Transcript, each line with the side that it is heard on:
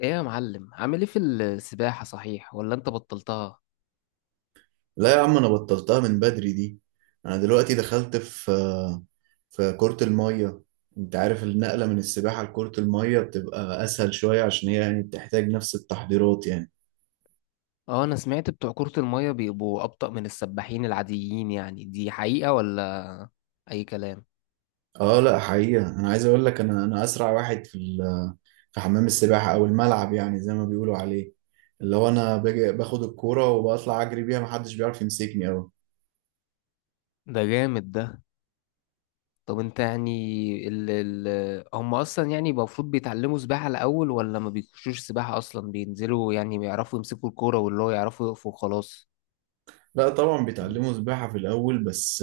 left: ايه يا معلم، عامل ايه في السباحة؟ صحيح ولا انت بطلتها؟
right: لا يا عم، انا بطلتها من بدري دي. انا دلوقتي دخلت في كرة المية. انت عارف النقلة من السباحة لكرة المية بتبقى اسهل شوية، عشان هي يعني بتحتاج نفس التحضيرات يعني.
left: اه، انا سمعت بتوع كرة المية بيبقوا ابطأ من السباحين العاديين، يعني دي حقيقة ولا اي كلام؟
right: اه، لا، حقيقة. انا عايز اقول لك، انا اسرع واحد في حمام السباحة او الملعب، يعني زي ما بيقولوا عليه. اللي هو انا باجي باخد الكورة وبطلع اجري بيها، محدش بيعرف يمسكني اوي.
left: ده جامد ده. طب انت يعني ال ال هم اصلا يعني المفروض بيتعلموا سباحة الاول ولا ما بيخشوش سباحة اصلا، بينزلوا يعني بيعرفوا يمسكوا الكورة واللي هو يعرفوا يقفوا وخلاص؟
right: لا طبعا بيتعلموا سباحة في الاول. بس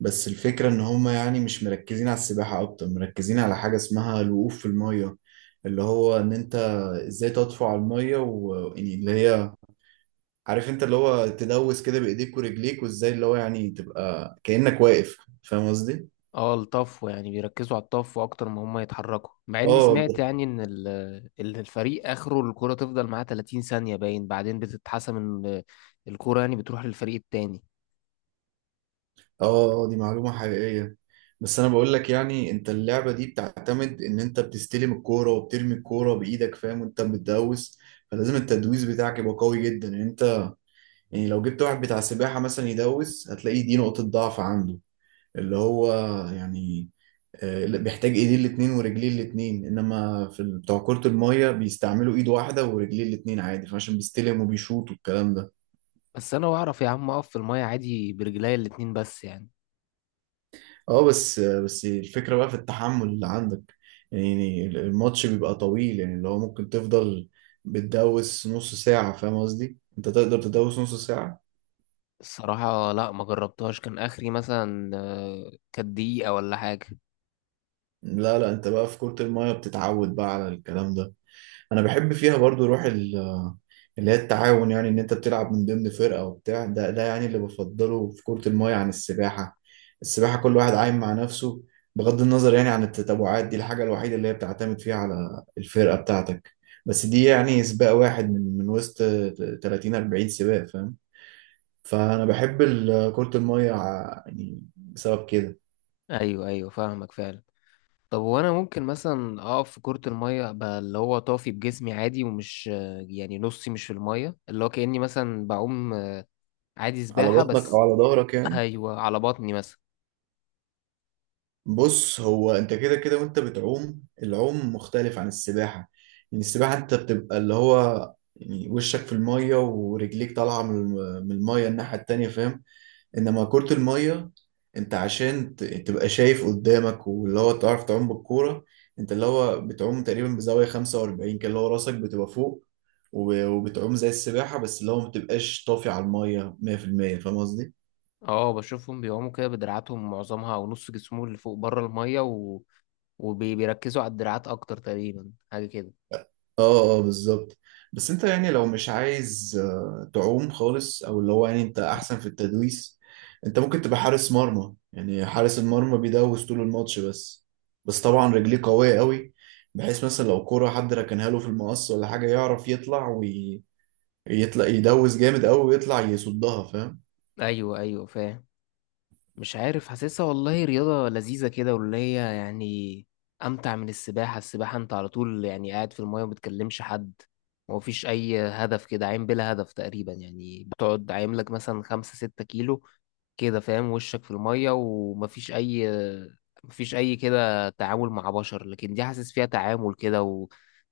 right: بس الفكرة إن هما يعني مش مركزين على السباحة، أكتر مركزين على حاجة اسمها الوقوف في المية. اللي هو إن أنت، إزاي تطفو على المية يعني اللي هي، عارف أنت اللي هو تدوس كده بإيديك ورجليك، وإزاي اللي هو يعني تبقى كأنك واقف. فاهم قصدي؟
left: اه الطفو، يعني بيركزوا على الطفو اكتر ما هم يتحركوا، مع اني
right: آه،
left: سمعت
right: آه،
left: يعني ان الفريق اخره الكرة تفضل معاه 30 ثانية باين، بعدين بتتحسم ان الكرة يعني بتروح للفريق التاني.
right: آه، دي معلومة حقيقية. بس أنا بقول لك، يعني أنت اللعبة دي بتعتمد إن أنت بتستلم الكورة وبترمي الكورة بإيدك، فاهم، وأنت بتدوس. فلازم التدويس بتاعك يبقى قوي جدا يعني. يعني لو جبت واحد بتاع سباحة مثلا يدوس، هتلاقي دي نقطة ضعف عنده. اللي هو يعني، بيحتاج ايديه الاتنين ورجليه الاتنين، انما بتوع كرة المية بيستعملوا ايد واحدة ورجليه الاتنين عادي، فعشان بيستلم وبيشوط والكلام ده.
left: بس انا بعرف يا عم اقف في المية عادي برجليا الاتنين بس يعني.
right: اه، بس الفكرة بقى في التحمل اللي عندك. يعني الماتش بيبقى طويل، يعني اللي هو ممكن تفضل بتدوس نص ساعة. فاهم قصدي؟ انت تقدر تدوس نص ساعة؟
left: الصراحة لا، ما جربتهاش، كان اخري مثلا كانت دقيقة ولا حاجة.
right: لا، لا، انت بقى في كرة المية بتتعود بقى على الكلام ده. انا بحب فيها برضو روح اللي هي التعاون. يعني ان انت بتلعب من ضمن فرقة وبتاع ده يعني اللي بفضله في كرة الماية عن السباحة. السباحة كل واحد عايم مع نفسه، بغض النظر يعني عن التتابعات. دي الحاجة الوحيدة اللي هي بتعتمد فيها على الفرقة بتاعتك. بس دي يعني سباق واحد من وسط 30 40 سباق، فاهم. فانا بحب كرة الماية يعني بسبب كده.
left: ايوه ايوه، فاهمك فعلا. طب وانا ممكن مثلا اقف في كرة المية ابقى اللي هو طافي بجسمي عادي ومش يعني نصي مش في المية، اللي هو كأني مثلا بعوم عادي
right: على
left: سباحة
right: بطنك او
left: بس.
right: على ظهرك يعني.
left: أيوة، على بطني مثلا.
right: بص، هو انت كده كده وانت بتعوم، العوم مختلف عن السباحة. يعني السباحة انت بتبقى اللي هو يعني وشك في المية، ورجليك طالعة من المية الناحية التانية، فاهم. انما كرة المية، انت عشان تبقى شايف قدامك، واللي هو تعرف تعوم بالكورة. انت اللي هو بتعوم تقريبا بزاوية 45 كده، اللي هو راسك بتبقى فوق، وبتعوم زي السباحة، بس اللي هو ما بتبقاش طافي على المية 100%. فاهم قصدي؟
left: اه بشوفهم بيقوموا كده بدراعاتهم معظمها أو نص جسمهم اللي فوق بره المية وبيركزوا على الدراعات أكتر، تقريبا حاجة كده.
right: اه، اه، بالظبط. بس انت يعني لو مش عايز تعوم خالص، او اللي هو يعني انت احسن في التدويس، انت ممكن تبقى حارس مرمى. يعني حارس المرمى بيدوس طول الماتش. بس طبعا رجليه قوية قوي، بحيث مثلا لو كرة حد ركنها له في المقص ولا حاجة، يعرف يطلع، ويطلع يدوس جامد قوي ويطلع يصدها، فاهم.
left: أيوة أيوة فاهم. مش عارف حاسسها والله رياضة لذيذة كده، واللي هي يعني أمتع من السباحة. السباحة أنت على طول يعني قاعد في المية ومبتكلمش حد ومفيش أي هدف، كده عايم بلا هدف تقريبا، يعني بتقعد عايم لك مثلا 5 6 كيلو كده فاهم، وشك في المية ومفيش أي مفيش أي كده تعامل مع بشر، لكن دي حاسس فيها تعامل كده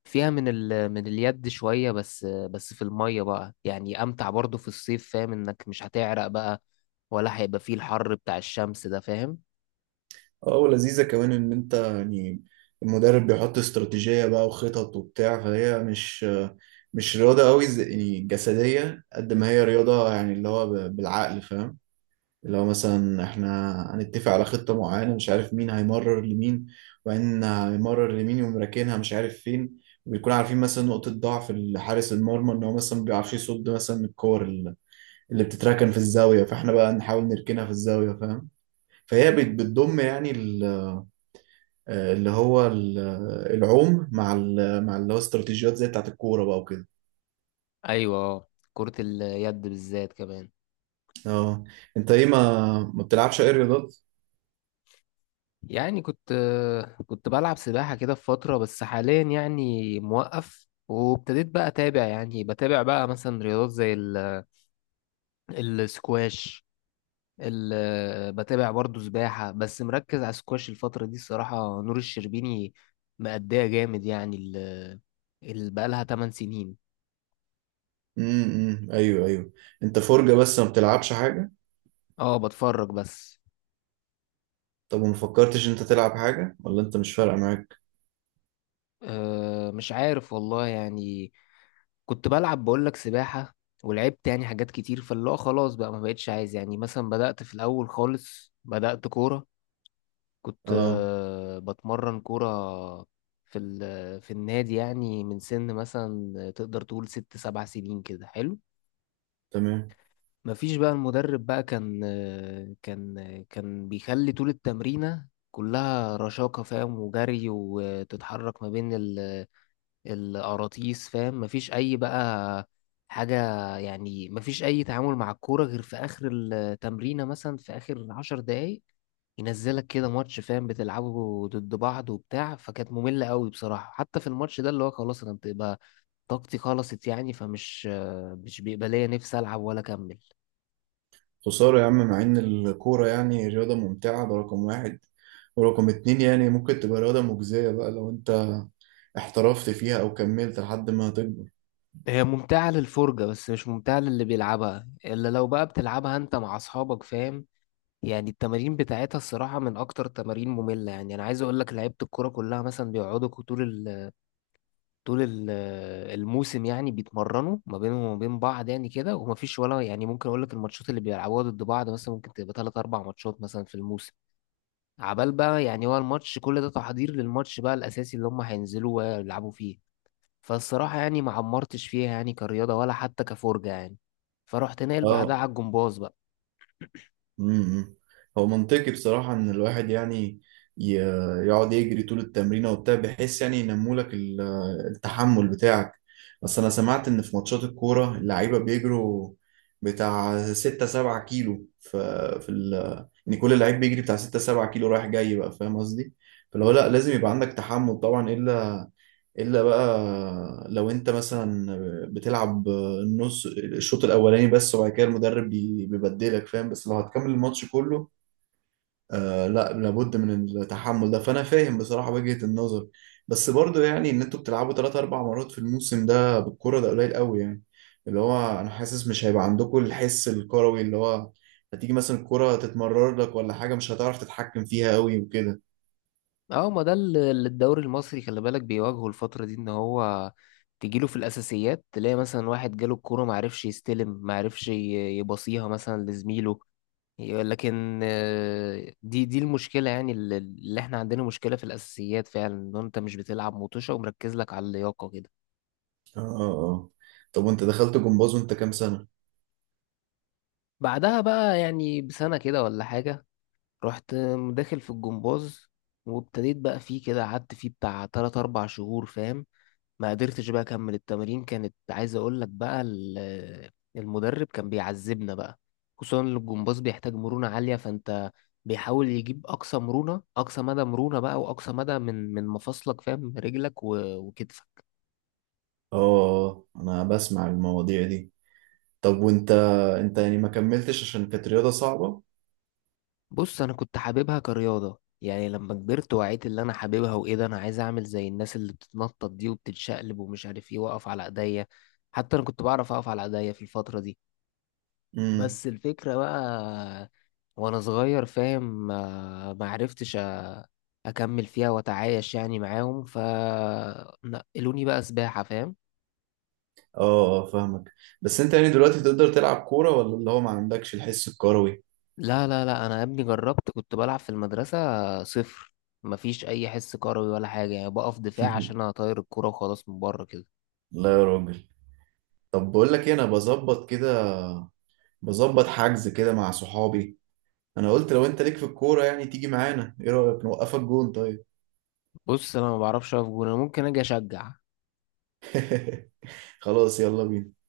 left: وفيها من اليد شوية، بس بس في المية بقى يعني أمتع برضو في الصيف، فاهم إنك مش هتعرق بقى ولا هيبقى فيه الحر بتاع الشمس ده، فاهم.
right: اه، ولذيذة كمان ان انت يعني المدرب بيحط استراتيجية بقى وخطط وبتاع، فهي مش رياضة قوي يعني جسدية قد ما هي رياضة، يعني اللي هو بالعقل، فاهم. اللي هو مثلا احنا هنتفق على خطة معينة، مش عارف مين هيمرر لمين، وبعدين هيمرر لمين يقوم راكنها مش عارف فين. وبيكون عارفين مثلا نقطة ضعف حارس المرمى، ان هو مثلا ما بيعرفش يصد مثلا من الكور اللي بتتركن في الزاوية، فاحنا بقى نحاول نركنها في الزاوية، فاهم. فهي بتضم يعني، اللي هو العوم مع اللي هو استراتيجيات زي بتاعت الكورة بقى وكده.
left: أيوة، كرة اليد بالذات كمان.
right: اه، انت ايه، ما بتلعبش اي رياضات؟
left: يعني كنت بلعب سباحة كده في فترة بس حاليا يعني موقف، وابتديت بقى أتابع يعني بتابع بقى مثلا رياضات زي السكواش. بتابع برضو سباحة بس مركز على السكواش الفترة دي الصراحة. نور الشربيني مأدية جامد، يعني بقالها 8 سنين.
right: ايوه، ايوه. انت فرجة بس ما بتلعبش حاجة؟
left: اه بتفرج بس.
right: طب وما فكرتش انت تلعب حاجة، ولا انت مش فارقة معاك؟
left: أه مش عارف والله يعني، كنت بلعب بقولك سباحة ولعبت يعني حاجات كتير، فاللي هو خلاص بقى ما بقتش عايز، يعني مثلا بدأت في الأول خالص بدأت كورة. كنت
right: اه.
left: بتمرن كورة في النادي يعني من سن مثلا تقدر تقول 6 7 سنين كده حلو.
right: تمام.
left: مفيش بقى، المدرب بقى كان كان بيخلي طول التمرينة كلها رشاقة فاهم، وجري وتتحرك ما بين القراطيس فاهم، مفيش اي بقى حاجة. يعني مفيش اي تعامل مع الكورة غير في اخر التمرينة، مثلا في اخر 10 دقايق ينزلك كده ماتش، فاهم، بتلعبه ضد بعض وبتاع، فكانت مملة قوي بصراحة، حتى في الماتش ده اللي هو خلاص انا بتبقى طاقتي خلصت يعني مش بيبقى ليا نفسي العب ولا اكمل.
right: خسارة يا عم، مع ان الكورة يعني رياضة ممتعة، ده رقم واحد، ورقم اتنين يعني ممكن تبقى رياضة مجزية بقى لو انت احترفت فيها او كملت لحد ما تكبر.
left: هي ممتعة للفرجة بس مش ممتعة للي بيلعبها، إلا لو بقى بتلعبها أنت مع أصحابك، فاهم. يعني التمارين بتاعتها الصراحة من أكتر التمارين مملة، يعني أنا عايز أقول لك لعيبة الكورة كلها مثلا بيقعدوا طول ال طول ال الموسم يعني بيتمرنوا ما بينهم وما بين بعض يعني كده، ومفيش ولا يعني، ممكن أقول لك الماتشات اللي بيلعبوها ضد بعض مثلا ممكن تبقى 3 4 ماتشات مثلا في الموسم. عبال بقى، يعني هو الماتش كل ده تحضير للماتش بقى الأساسي اللي هم هينزلوا ويلعبوا فيه. فالصراحة يعني ما عمرتش فيها يعني كرياضة ولا حتى كفرجة يعني. فرحت ناقل بعدها
right: اه.
left: على الجمباز.
right: امم هو منطقي بصراحة إن الواحد يعني ي- يقعد يجري طول التمرين وبتاع، بحيث يعني ينمولك التحمل بتاعك. بس أنا سمعت إن في ماتشات الكورة اللعيبة بيجروا بتاع ستة سبعة كيلو، ف- في ال إن كل لعيب بيجري بتاع ستة سبعة كيلو رايح جاي بقى. فاهم قصدي؟ فلو لأ لازم يبقى عندك تحمل طبعا، إلا بقى لو انت مثلا بتلعب النص، الشوط الاولاني بس، وبعد كده المدرب بيبدلك، فاهم. بس لو هتكمل الماتش كله، آه، لا لابد من التحمل ده. فانا فاهم بصراحة وجهة النظر. بس برضو يعني ان انتوا بتلعبوا ثلاث اربع مرات في الموسم، ده بالكرة ده قليل قوي يعني. اللي هو انا حاسس مش هيبقى عندكم الحس الكروي، اللي هو هتيجي مثلا الكرة تتمرر لك ولا حاجة، مش هتعرف تتحكم فيها قوي وكده.
left: اه، ما ده اللي اللي الدوري المصري خلي بالك بيواجهه الفترة دي، ان هو تجيله في الأساسيات تلاقي مثلا واحد جاله الكورة معرفش يستلم معرفش يبصيها مثلا لزميله. لكن دي المشكلة يعني اللي احنا عندنا مشكلة في الأساسيات فعلا، ان انت مش بتلعب مطوشة ومركز لك على اللياقة كده.
right: اه، اه، آه. طب وانت دخلت جمباز وانت كام سنة؟
left: بعدها بقى يعني بسنة كده ولا حاجة. رحت داخل في الجمباز، وابتديت بقى فيه كده، قعدت فيه بتاع 3 4 شهور فاهم، ما قدرتش بقى اكمل التمرين، كانت عايز اقول لك بقى المدرب كان بيعذبنا بقى، خصوصا إن الجمباز بيحتاج مرونة عالية، فانت بيحاول يجيب اقصى مرونة، اقصى مدى مرونة بقى واقصى مدى من مفاصلك فاهم، رجلك وكتفك.
right: اه، انا بسمع المواضيع دي. طب وانت، انت يعني ما كملتش عشان كانت رياضة صعبة؟
left: بص انا كنت حاببها كرياضة، يعني لما كبرت وعيت اللي انا حاببها، وايه ده انا عايز اعمل زي الناس اللي بتتنطط دي وبتتشقلب ومش عارف ايه، واقف على ايديا. حتى انا كنت بعرف اقف على ايديا في الفترة دي.
right: امم.
left: بس الفكرة بقى وانا صغير فاهم، ما عرفتش اكمل فيها واتعايش يعني معاهم، فنقلوني بقى سباحة، فاهم.
right: اه، آه، فاهمك. بس انت يعني دلوقتي تقدر تلعب كورة، ولا اللي هو ما عندكش الحس الكروي؟
left: لا لا لا، انا يا ابني جربت كنت بلعب في المدرسة صفر، مفيش اي حس كروي ولا حاجة، يعني بقف دفاع عشان اطير الكرة وخلاص من بره كده.
right: لا يا راجل. طب بقول لك ايه، انا بظبط كده، بظبط حجز كده مع صحابي. انا قلت لو انت ليك في الكورة يعني تيجي معانا. ايه رأيك نوقفك جون؟ طيب.
left: بص انا ما بعرفش اقف جون، انا ممكن اجي اشجع.
right: خلاص، يلا بينا.